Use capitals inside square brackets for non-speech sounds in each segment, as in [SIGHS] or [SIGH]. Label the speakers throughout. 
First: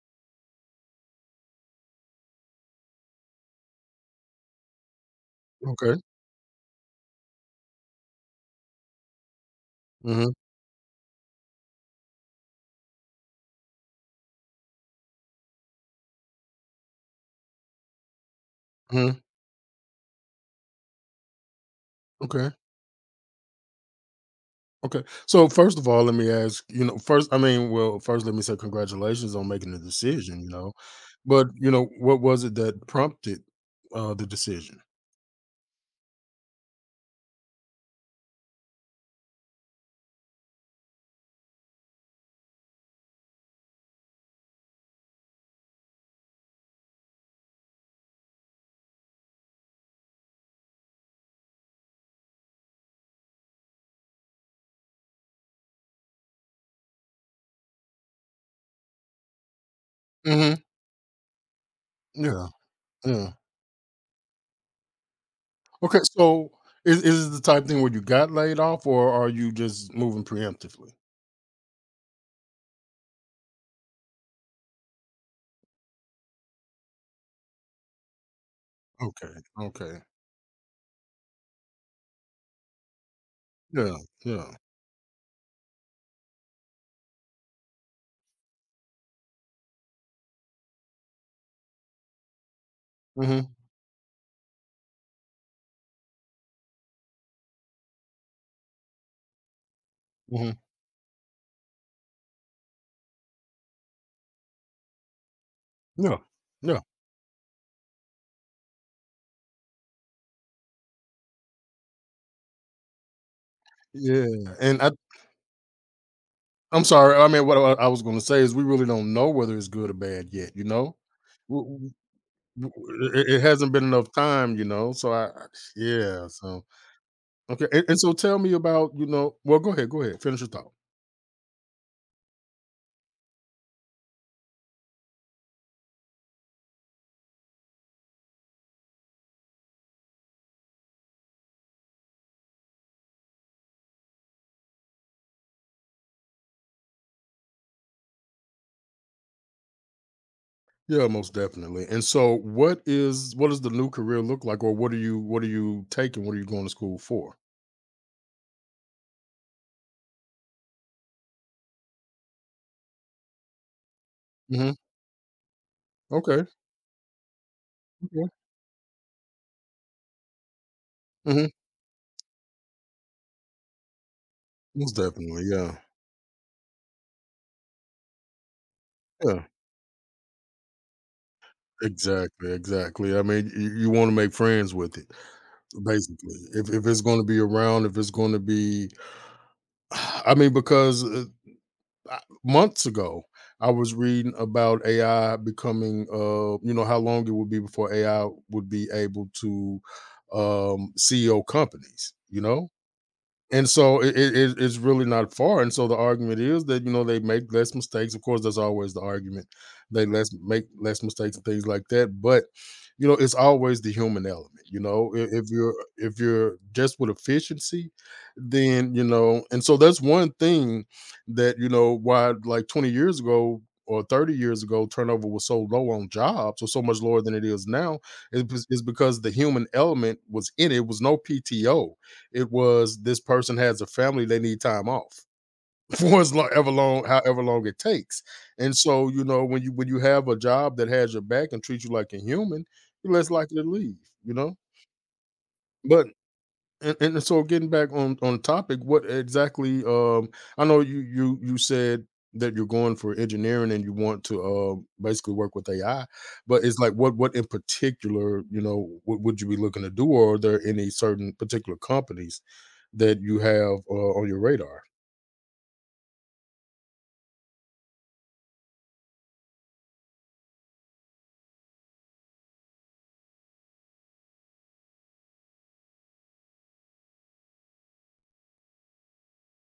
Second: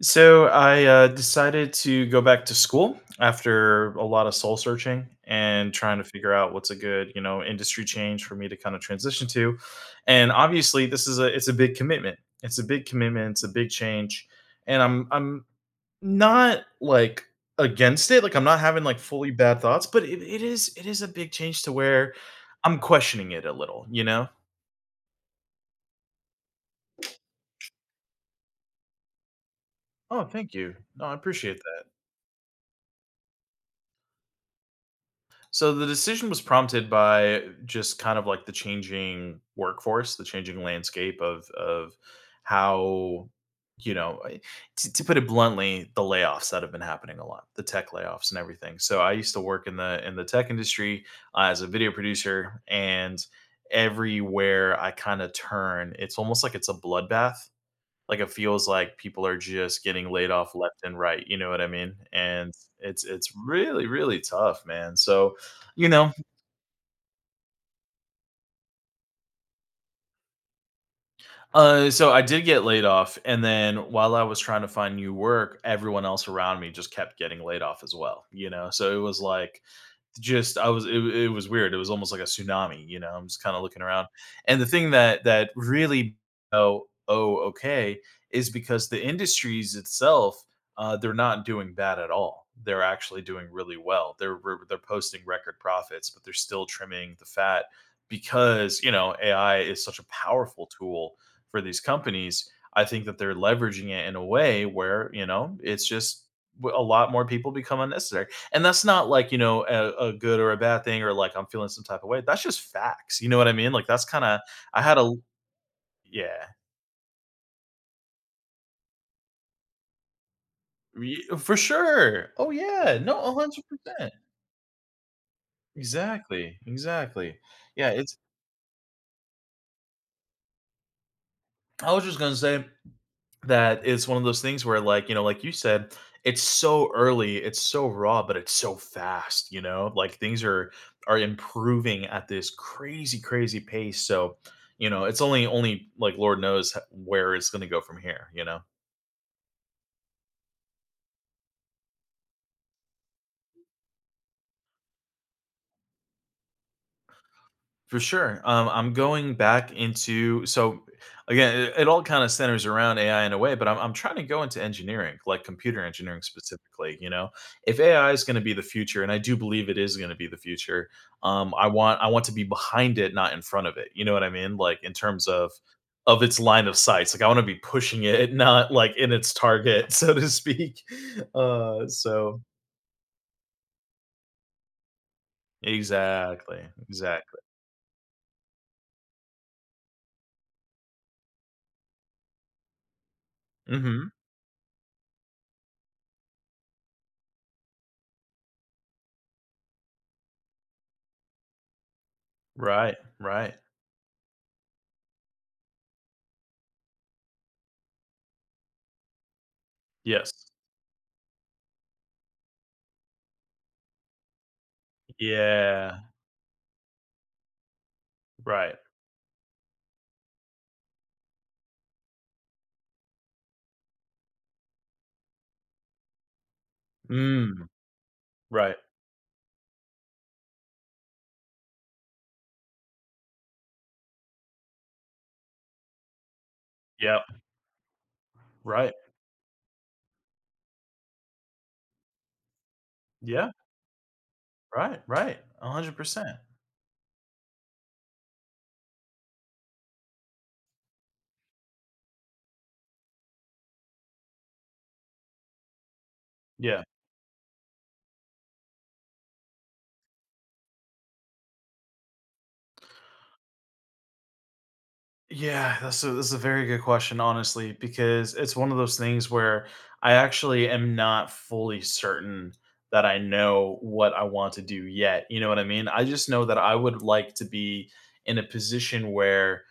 Speaker 1: So I decided to go back to school after a lot of soul searching and trying
Speaker 2: Okay.
Speaker 1: to figure out what's a good, you know, industry change for me to kind of transition to. And
Speaker 2: Mhm.
Speaker 1: obviously, this is a it's a big commitment. It's a big commitment. It's a big change. And I'm not like against it. Like I'm not having like
Speaker 2: Mhm.
Speaker 1: fully bad thoughts, but it, it is a big change to where
Speaker 2: Okay.
Speaker 1: I'm questioning it a little. You know.
Speaker 2: Okay. So first of all, let me ask, you know, first I mean, well, first let me say congratulations on making the
Speaker 1: Oh,
Speaker 2: decision,
Speaker 1: thank you. No, I
Speaker 2: But,
Speaker 1: appreciate
Speaker 2: you
Speaker 1: that.
Speaker 2: know, what was it that prompted the decision?
Speaker 1: So the decision was prompted by just kind of like the changing workforce, the changing landscape of how you know I- to, put it bluntly, the layoffs that have been happening a lot, the tech layoffs and everything. So I used to work in the tech industry, as a video producer, and everywhere I kind of turn, it's almost like it's a bloodbath. Like, it feels like people are just getting laid off
Speaker 2: Mhm.
Speaker 1: left and right, you know what I mean?
Speaker 2: Yeah.
Speaker 1: And it's
Speaker 2: Yeah.
Speaker 1: really tough, man. So, you
Speaker 2: Okay,
Speaker 1: know,
Speaker 2: so is it the type thing where you got laid off, or are you just moving preemptively?
Speaker 1: so I did get laid off, and then while I was trying to find new work, everyone else around me just kept getting laid off as well, you know? So it was
Speaker 2: Okay.
Speaker 1: like,
Speaker 2: Okay.
Speaker 1: just I was it was weird. It was almost like a tsunami, you know? I'm just kinda looking
Speaker 2: Yeah.
Speaker 1: around.
Speaker 2: Yeah.
Speaker 1: And the thing that really, oh, "Oh, okay," is because the industries itself, they're not doing bad at all. They're actually doing
Speaker 2: Mhm.
Speaker 1: really well. They're re they're posting record profits, but they're still trimming the fat because, you know, AI is such a
Speaker 2: Mhm.
Speaker 1: powerful tool for these companies. I think that they're leveraging it in a way where, you know, it's
Speaker 2: Yeah.
Speaker 1: just w
Speaker 2: Yeah.
Speaker 1: a lot more people become unnecessary. And that's not like, you know, a good or a bad thing, or like I'm feeling some type of way. That's just facts. You know what I mean? Like that's kind
Speaker 2: Yeah.
Speaker 1: of,
Speaker 2: And
Speaker 1: I
Speaker 2: I
Speaker 1: had a, yeah.
Speaker 2: I'm sorry. I mean, what I was going to say is we really don't know whether it's good or bad yet. You know,
Speaker 1: For
Speaker 2: W- w-
Speaker 1: sure. Oh yeah. No,
Speaker 2: it it hasn't been enough
Speaker 1: 100%.
Speaker 2: time. You know, so
Speaker 1: Exactly.
Speaker 2: So
Speaker 1: Exactly.
Speaker 2: okay, and,
Speaker 1: Yeah,
Speaker 2: and so
Speaker 1: it's
Speaker 2: tell me about Well, go ahead. Go ahead. Finish your thought.
Speaker 1: I was just going to say, that is one of those things where, like, you know, like you said, it's so early, it's so raw, but it's so fast, you know, like things are improving at this crazy, crazy pace. So you know it's only like lord knows where it's going to go from here, you know.
Speaker 2: Yeah, most definitely. And so, what is what does the new career look like, or what are you taking? What are you going to school for?
Speaker 1: For sure. I'm going back into, so again, it all kind of centers around AI in a way, but I'm trying to go into
Speaker 2: hmm
Speaker 1: engineering, like computer engineering
Speaker 2: Okay.
Speaker 1: specifically. You know, if AI is
Speaker 2: Okay.
Speaker 1: going to be the future, and I do believe it is going to be the future,
Speaker 2: hmm
Speaker 1: I want to be behind it, not in front of it. You know what I mean? Like in
Speaker 2: Most
Speaker 1: terms
Speaker 2: definitely.
Speaker 1: of
Speaker 2: Yeah.
Speaker 1: its line of sights. Like I want to be pushing it, [LAUGHS] not like in its
Speaker 2: Yeah.
Speaker 1: target, [LAUGHS] so to speak. So
Speaker 2: Exactly. Exactly. I mean, you want to make friends with it. Basically,
Speaker 1: exactly,
Speaker 2: if it's gonna be
Speaker 1: exactly.
Speaker 2: around, if it's gonna be [SIGHS] I mean, because, I months ago, I was
Speaker 1: Hmm.
Speaker 2: reading about AI becoming, you know, how long it would be before AI would be able to, CEO companies, you know?
Speaker 1: Right, right.
Speaker 2: And so it's really not far. And so the argument is that you know they make less mistakes. Of course, that's always the argument. They less
Speaker 1: Yes.
Speaker 2: make less mistakes and things like that. But you know, it's always the human element. You know,
Speaker 1: Yeah.
Speaker 2: if you're just with efficiency,
Speaker 1: Right.
Speaker 2: then you know. And so that's one thing that you know why like 20 years ago or 30 years ago turnover was so low on jobs or so much lower than it is
Speaker 1: Mm.
Speaker 2: now is,
Speaker 1: Right.
Speaker 2: is because the human element was in it. It was no PTO, it was this person has a family, they need time off [LAUGHS] for as long ever long
Speaker 1: Yep.
Speaker 2: however long it takes. And
Speaker 1: Right.
Speaker 2: so, you know, when you have a job that has your back and treats you like a human, you're less
Speaker 1: Yeah.
Speaker 2: likely to leave, you know?
Speaker 1: Right. Right.
Speaker 2: But
Speaker 1: 100%.
Speaker 2: and so getting back on topic, what exactly? I know you said that you're going for engineering and you want to basically work with AI, but it's
Speaker 1: Yeah.
Speaker 2: like what in particular, you know, what would you be looking to do, or are there any certain particular companies that you have on your radar?
Speaker 1: Yeah, that's a very good question, honestly, because it's one of those things where I actually am not fully certain that I know what I want to do yet. You know what I mean? I just know that I would like to be in a position where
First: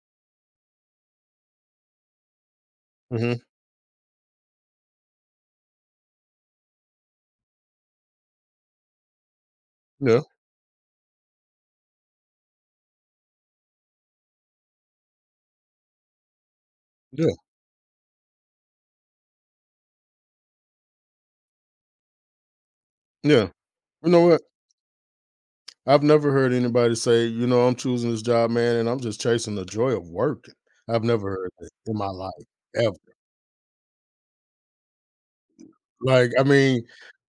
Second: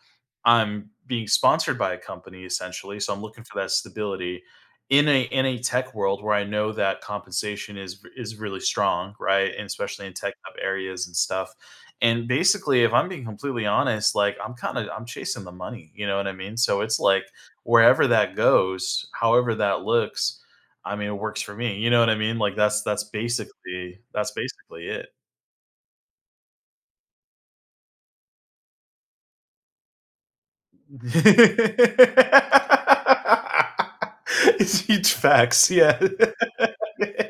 Speaker 1: I'm being sponsored by a company essentially. So I'm looking
Speaker 2: hmm
Speaker 1: for that stability in a tech world where I know that compensation is really strong, right? And especially in
Speaker 2: Yeah,
Speaker 1: tech up areas and stuff. And basically, if I'm being completely honest, like I'm kind of, I'm chasing the money, you know what I mean? So it's like,
Speaker 2: yeah,
Speaker 1: wherever that goes, however that looks, I mean, it works for me. You know what I mean? Like
Speaker 2: yeah. You know
Speaker 1: that's
Speaker 2: what?
Speaker 1: basically it.
Speaker 2: I've never heard anybody say, you know, I'm choosing this job, man, and I'm just chasing the joy of working. I've never heard that in my life ever.
Speaker 1: [LAUGHS] It's huge facts, yeah.
Speaker 2: Like,
Speaker 1: [LAUGHS]
Speaker 2: I mean,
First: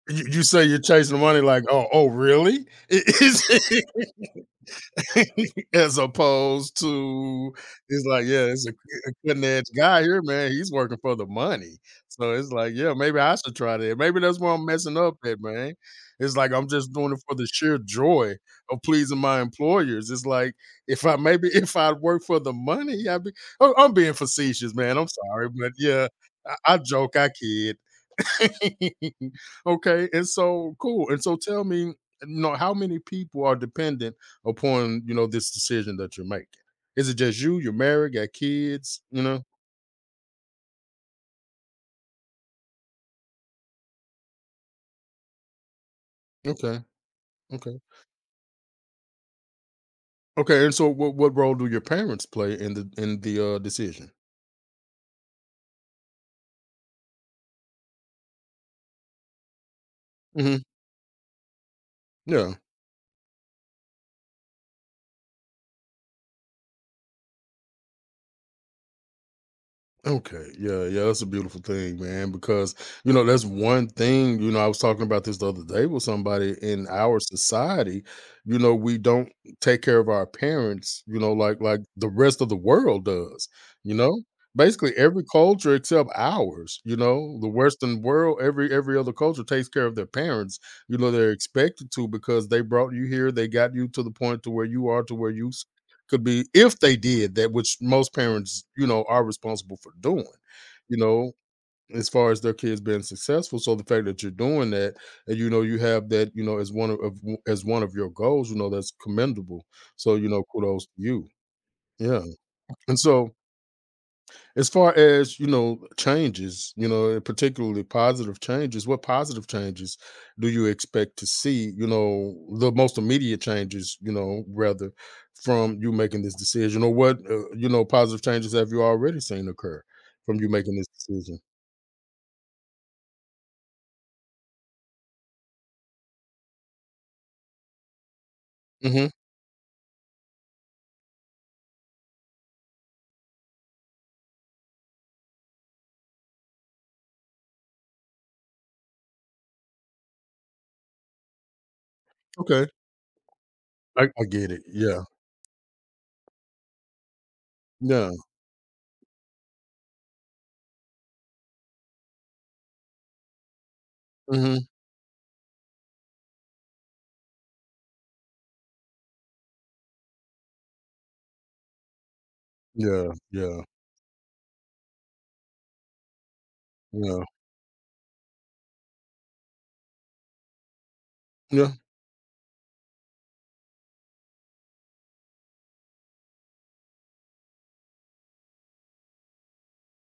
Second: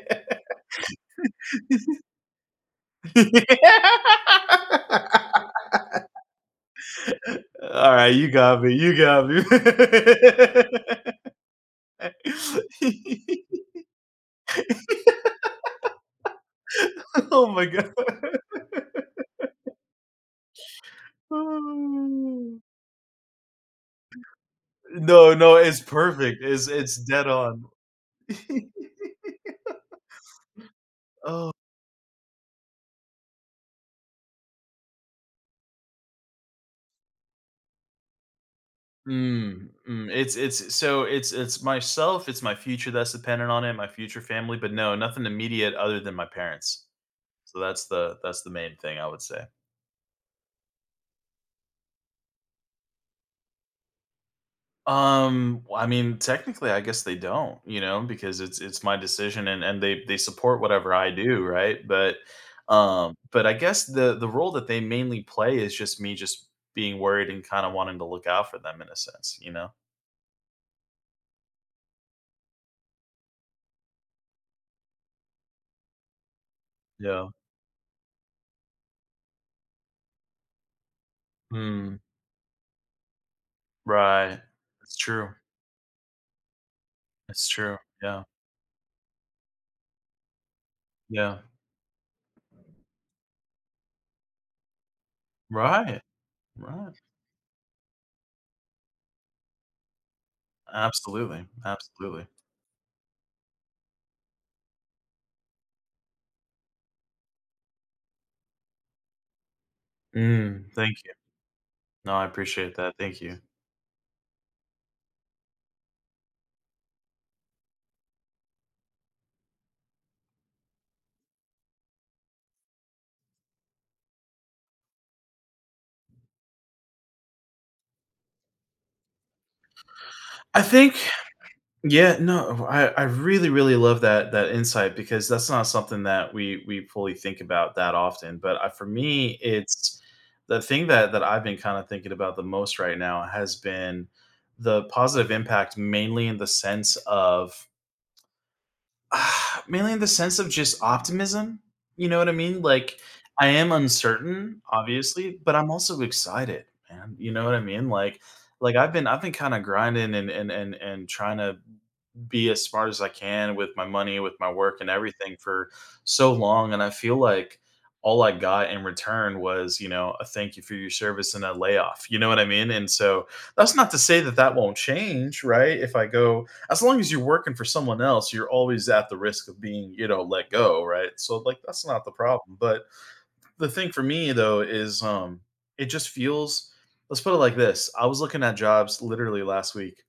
Speaker 2: you say you're chasing money like, "Oh, oh, really?" [LAUGHS] It is
Speaker 1: Yeah.
Speaker 2: [LAUGHS] as opposed to
Speaker 1: All
Speaker 2: it's
Speaker 1: right,
Speaker 2: like,
Speaker 1: you
Speaker 2: "Yeah,
Speaker 1: got
Speaker 2: it's
Speaker 1: me. You
Speaker 2: a
Speaker 1: got me.
Speaker 2: cutting-edge guy here, man. He's working
Speaker 1: [LAUGHS]
Speaker 2: for the money." So it's like, "Yeah, maybe I should try that. Maybe that's where I'm messing up at, man." It's like I'm just doing it for
Speaker 1: Oh
Speaker 2: the
Speaker 1: my
Speaker 2: sheer
Speaker 1: god.
Speaker 2: joy of pleasing my employers. It's like if I maybe [LAUGHS] if I work for the
Speaker 1: Mm.
Speaker 2: money, I'd be oh, I'm being facetious, man. I'm
Speaker 1: No,
Speaker 2: sorry,
Speaker 1: no,
Speaker 2: but
Speaker 1: it's
Speaker 2: yeah,
Speaker 1: perfect.
Speaker 2: I
Speaker 1: It's
Speaker 2: I joke,
Speaker 1: dead
Speaker 2: I
Speaker 1: on.
Speaker 2: kid.
Speaker 1: [LAUGHS]
Speaker 2: [LAUGHS] Okay, and so cool. And so
Speaker 1: Oh.
Speaker 2: tell me, you know, how many people are dependent upon, you know, this decision that you're making? Is it just you? You're married, got kids, you know?
Speaker 1: Mm, mm, it's it's myself, it's my future that's dependent on it, my future family, but no, nothing immediate other than my
Speaker 2: Okay,
Speaker 1: parents. So
Speaker 2: okay.
Speaker 1: that's the main thing I would say.
Speaker 2: Okay, and so what role do your parents play in the decision?
Speaker 1: I mean, technically, I guess they don't, you know, because it's my decision, and they support
Speaker 2: hmm
Speaker 1: whatever I do, right?
Speaker 2: Yeah.
Speaker 1: But I guess the role that they mainly play is just me just being worried and kind of wanting to look out for them in a sense, you know?
Speaker 2: Okay. Yeah, yeah, that's a beautiful thing, man, because you know, that's one thing, you know, I was talking about this the other day with somebody in our
Speaker 1: Yeah.
Speaker 2: society, you know, we don't take care of our parents, you know, like
Speaker 1: Mm,
Speaker 2: the rest of the world does, you know?
Speaker 1: right.
Speaker 2: Basically
Speaker 1: It's
Speaker 2: every
Speaker 1: true.
Speaker 2: culture except ours, you know,
Speaker 1: It's
Speaker 2: the
Speaker 1: true.
Speaker 2: western
Speaker 1: Yeah.
Speaker 2: world, every other culture takes care of their parents. You know, they're
Speaker 1: Yeah.
Speaker 2: expected to because they brought you here, they got you to the point to where you are to where you
Speaker 1: Right.
Speaker 2: could be if
Speaker 1: Right.
Speaker 2: they did that, which most parents, you know, are responsible for doing, you know,
Speaker 1: Absolutely.
Speaker 2: as
Speaker 1: Absolutely.
Speaker 2: far as their kids being successful. So the fact that you're doing that and you know you have that, you know, as one of as one of your goals, you know, that's commendable. So, you know,
Speaker 1: Mm,
Speaker 2: kudos to
Speaker 1: thank you.
Speaker 2: you.
Speaker 1: No,
Speaker 2: Yeah.
Speaker 1: I appreciate that.
Speaker 2: And
Speaker 1: Thank
Speaker 2: so
Speaker 1: you.
Speaker 2: as far as, you know, changes, you know, particularly positive changes, what positive changes do you expect to see, you know, the most immediate changes, you know, rather from you making this decision, or what, you know, positive changes have you already seen occur from you
Speaker 1: I
Speaker 2: making this
Speaker 1: think,
Speaker 2: decision?
Speaker 1: yeah, no, I really, really love that insight, because that's not something that we fully think about that often. But I, for
Speaker 2: Mhm.
Speaker 1: me, it's the thing that I've been kind of thinking about the most right now has been the positive impact, mainly in the sense of, [SIGHS] ah, mainly in the sense of just optimism, you know what I mean?
Speaker 2: Okay.
Speaker 1: Like, I am
Speaker 2: I get
Speaker 1: uncertain,
Speaker 2: it. Yeah.
Speaker 1: obviously, but I'm also excited, man, you know what I mean?
Speaker 2: Yeah.
Speaker 1: Like, I've been kinda grinding and trying to be as smart as I can with my money, with my
Speaker 2: Mhm.
Speaker 1: work, and everything for so long, and I feel like all I got in return was, you know, a "Thank you for your service" and a layoff, you know what I mean? And
Speaker 2: Yeah.
Speaker 1: so
Speaker 2: Yeah.
Speaker 1: that's not to say that that won't change, right? If I go, as long as you're
Speaker 2: Yeah.
Speaker 1: working for someone else, you're always at the risk of being, you know, let go, right? So like
Speaker 2: Yeah.
Speaker 1: that's not the problem. But the thing for me though is, it just feels, let's put it like this. I was looking at jobs literally last week,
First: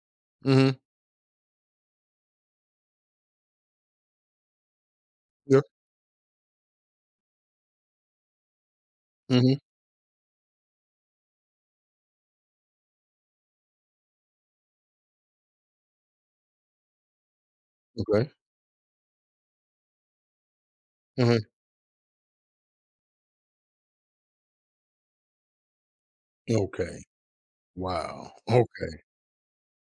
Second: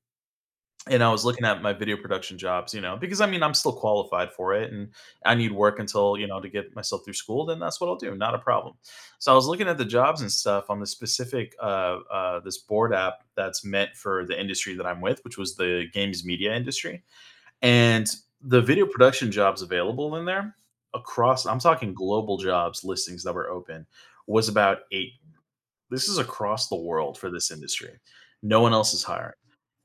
Speaker 2: Mhm.
Speaker 1: and I was looking at my video production jobs, you know, because I mean I'm still qualified for it, and I need
Speaker 2: Yeah.
Speaker 1: work until, you know, to get myself through school, then that's what I'll do, not a problem. So I was
Speaker 2: Mhm.
Speaker 1: looking at the jobs and stuff on the specific this board app that's meant for the industry that I'm with, which was the games media industry, and
Speaker 2: Okay.
Speaker 1: the video production jobs available in there
Speaker 2: Mhm.
Speaker 1: across, I'm talking global jobs listings that were open, was about 8. This is across the
Speaker 2: Okay.
Speaker 1: world for this industry.
Speaker 2: Wow.
Speaker 1: No one else
Speaker 2: Okay.
Speaker 1: is hiring.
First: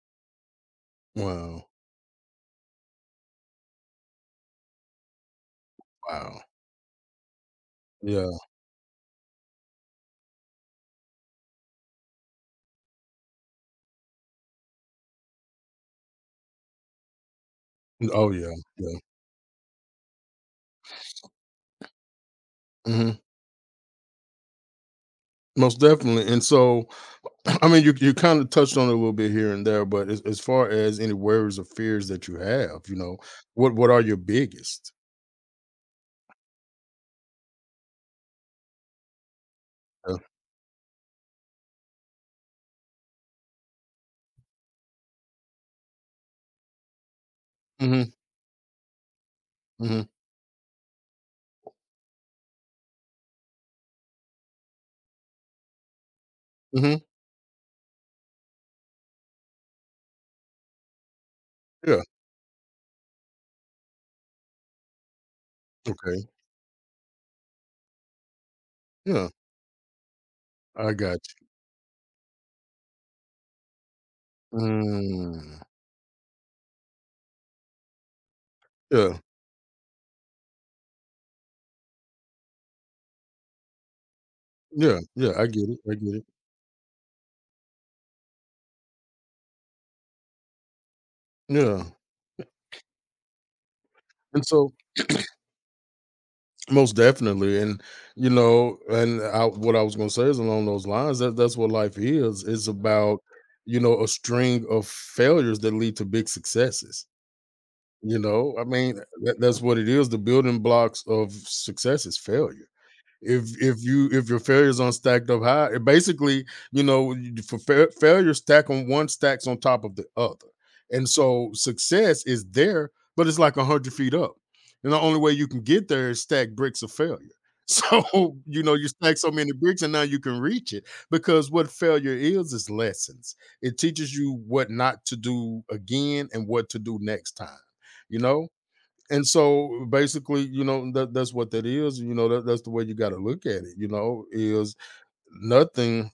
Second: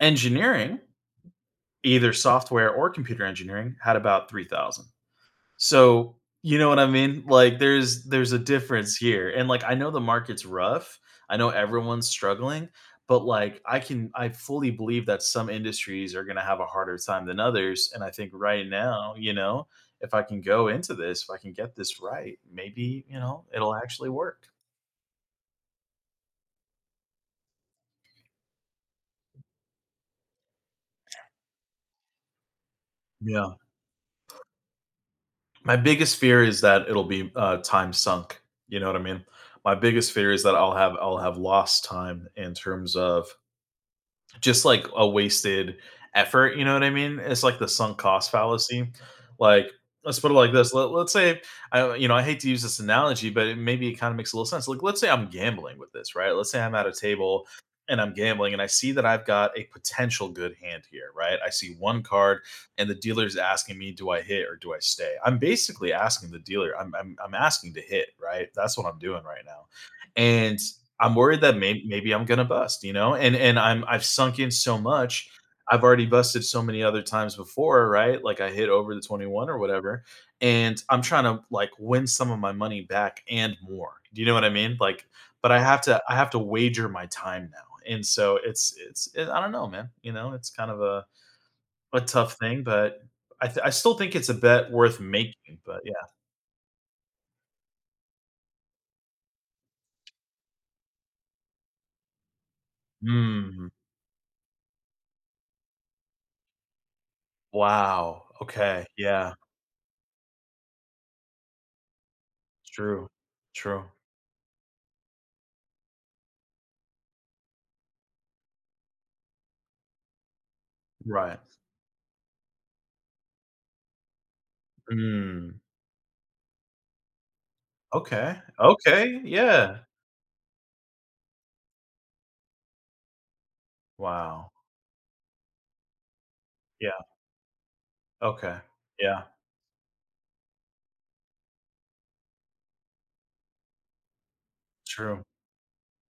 Speaker 1: Engineering,
Speaker 2: Wow.
Speaker 1: either software or computer engineering, had about 3,000. So,
Speaker 2: Wow.
Speaker 1: you know what I mean? Like there's
Speaker 2: Yeah.
Speaker 1: a difference here. And like I know the market's rough. I know everyone's struggling, but like I can, I fully believe that some industries are going to have a harder time than others, and I
Speaker 2: Oh
Speaker 1: think
Speaker 2: yeah,
Speaker 1: right
Speaker 2: yeah,
Speaker 1: now, you know, if I can go into this, if I can get this right, maybe,
Speaker 2: mhm,
Speaker 1: you know, it'll actually work.
Speaker 2: most definitely. And so, [CLEARS THROAT] I mean, you kind of touched on it a little bit here and there, but as far as any worries or fears that you have, you know,
Speaker 1: Yeah.
Speaker 2: what are your biggest?
Speaker 1: My biggest fear is that it'll be, time sunk. You know what I mean? My biggest
Speaker 2: Yeah.
Speaker 1: fear is that I'll have lost time in terms of just like a wasted effort. You know what I mean? It's like the sunk
Speaker 2: hmm
Speaker 1: cost fallacy. Like,
Speaker 2: hmm
Speaker 1: let's put it like this. Let's say, I, you know, I hate to use this analogy, but it, maybe it kind of makes a little sense. Like, let's say I'm gambling with this, right? Let's say I'm at a
Speaker 2: hmm
Speaker 1: table and I'm gambling, and I see that I've got a potential good hand here, right? I see one
Speaker 2: Yeah.
Speaker 1: card, and the dealer's asking me, do I hit or do I stay? I'm basically
Speaker 2: Okay.
Speaker 1: asking the dealer, I'm asking to hit, right? That's what I'm doing
Speaker 2: Yeah,
Speaker 1: right now. And
Speaker 2: I
Speaker 1: I'm
Speaker 2: got
Speaker 1: worried that maybe I'm gonna bust, you know, and I'm, I've sunk in
Speaker 2: you.
Speaker 1: so much. I've already busted so many other times before, right? Like I hit over the
Speaker 2: Yeah,
Speaker 1: 21 or whatever, and I'm trying to like win some of my money back and more. Do you know what I mean? Like,
Speaker 2: yeah. I
Speaker 1: but
Speaker 2: get it. I
Speaker 1: I
Speaker 2: get it.
Speaker 1: have to wager my time now, and so it's I don't know, man. You know, it's kind of a
Speaker 2: Yeah.
Speaker 1: tough thing, but I still think it's a
Speaker 2: And
Speaker 1: bet
Speaker 2: so,
Speaker 1: worth making. But yeah,
Speaker 2: most definitely, and you know, and I, what I was going to say is along those lines. That that's what life is. It's about
Speaker 1: mm,
Speaker 2: you know a string of failures that lead to big successes. You
Speaker 1: wow,
Speaker 2: know, I
Speaker 1: okay,
Speaker 2: mean,
Speaker 1: yeah,
Speaker 2: that's what it is. The building blocks of success is failure
Speaker 1: true,
Speaker 2: if
Speaker 1: true,
Speaker 2: you if your failures on stacked up high, it basically you know for failure stack on one stacks on top of the other, and
Speaker 1: right.
Speaker 2: so success is there, but it's like 100 feet up, and the only way you
Speaker 1: Mm.
Speaker 2: can get there is stack bricks of failure. [LAUGHS] So
Speaker 1: Okay.
Speaker 2: you know you stack
Speaker 1: Okay,
Speaker 2: so many
Speaker 1: yeah.
Speaker 2: bricks, and now you can reach it because what failure is lessons. It teaches you
Speaker 1: Wow.
Speaker 2: what not to do again and what to
Speaker 1: Yeah,
Speaker 2: do next time. You know,
Speaker 1: okay. Yeah,
Speaker 2: and so basically, you know, that that's what that is. You know, that's the way you got to look at it. You know, is
Speaker 1: true.
Speaker 2: nothing,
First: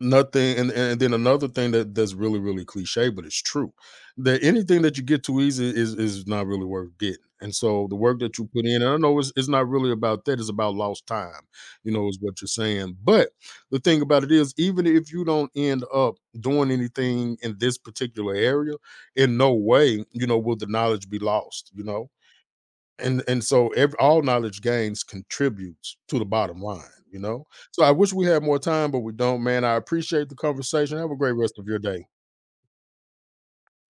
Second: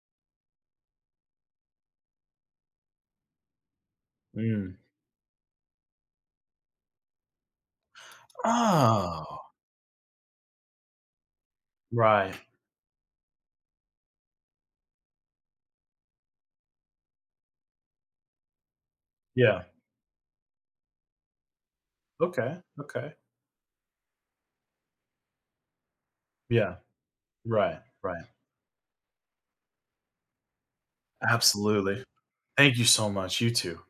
Speaker 2: nothing, and then another thing that that's really really cliche, but it's true. That
Speaker 1: Mm.
Speaker 2: anything that you get too easy is not really worth getting. And so the work that you put in, and I know
Speaker 1: Oh,
Speaker 2: it's not really about that. It's about lost time, you know, is
Speaker 1: right.
Speaker 2: what you're saying. But the thing about it is, even if you don't end up doing anything in this particular area, in no
Speaker 1: Yeah.
Speaker 2: way, you know, will the knowledge be lost, you know?
Speaker 1: Okay, okay.
Speaker 2: And so ev all knowledge gains contributes to the bottom
Speaker 1: Yeah.
Speaker 2: line, you know?
Speaker 1: Right,
Speaker 2: So I wish
Speaker 1: right.
Speaker 2: we had more time, but we don't, man. I appreciate the conversation. Have a great rest of your
Speaker 1: Absolutely.
Speaker 2: day.
Speaker 1: Thank you so much. You too.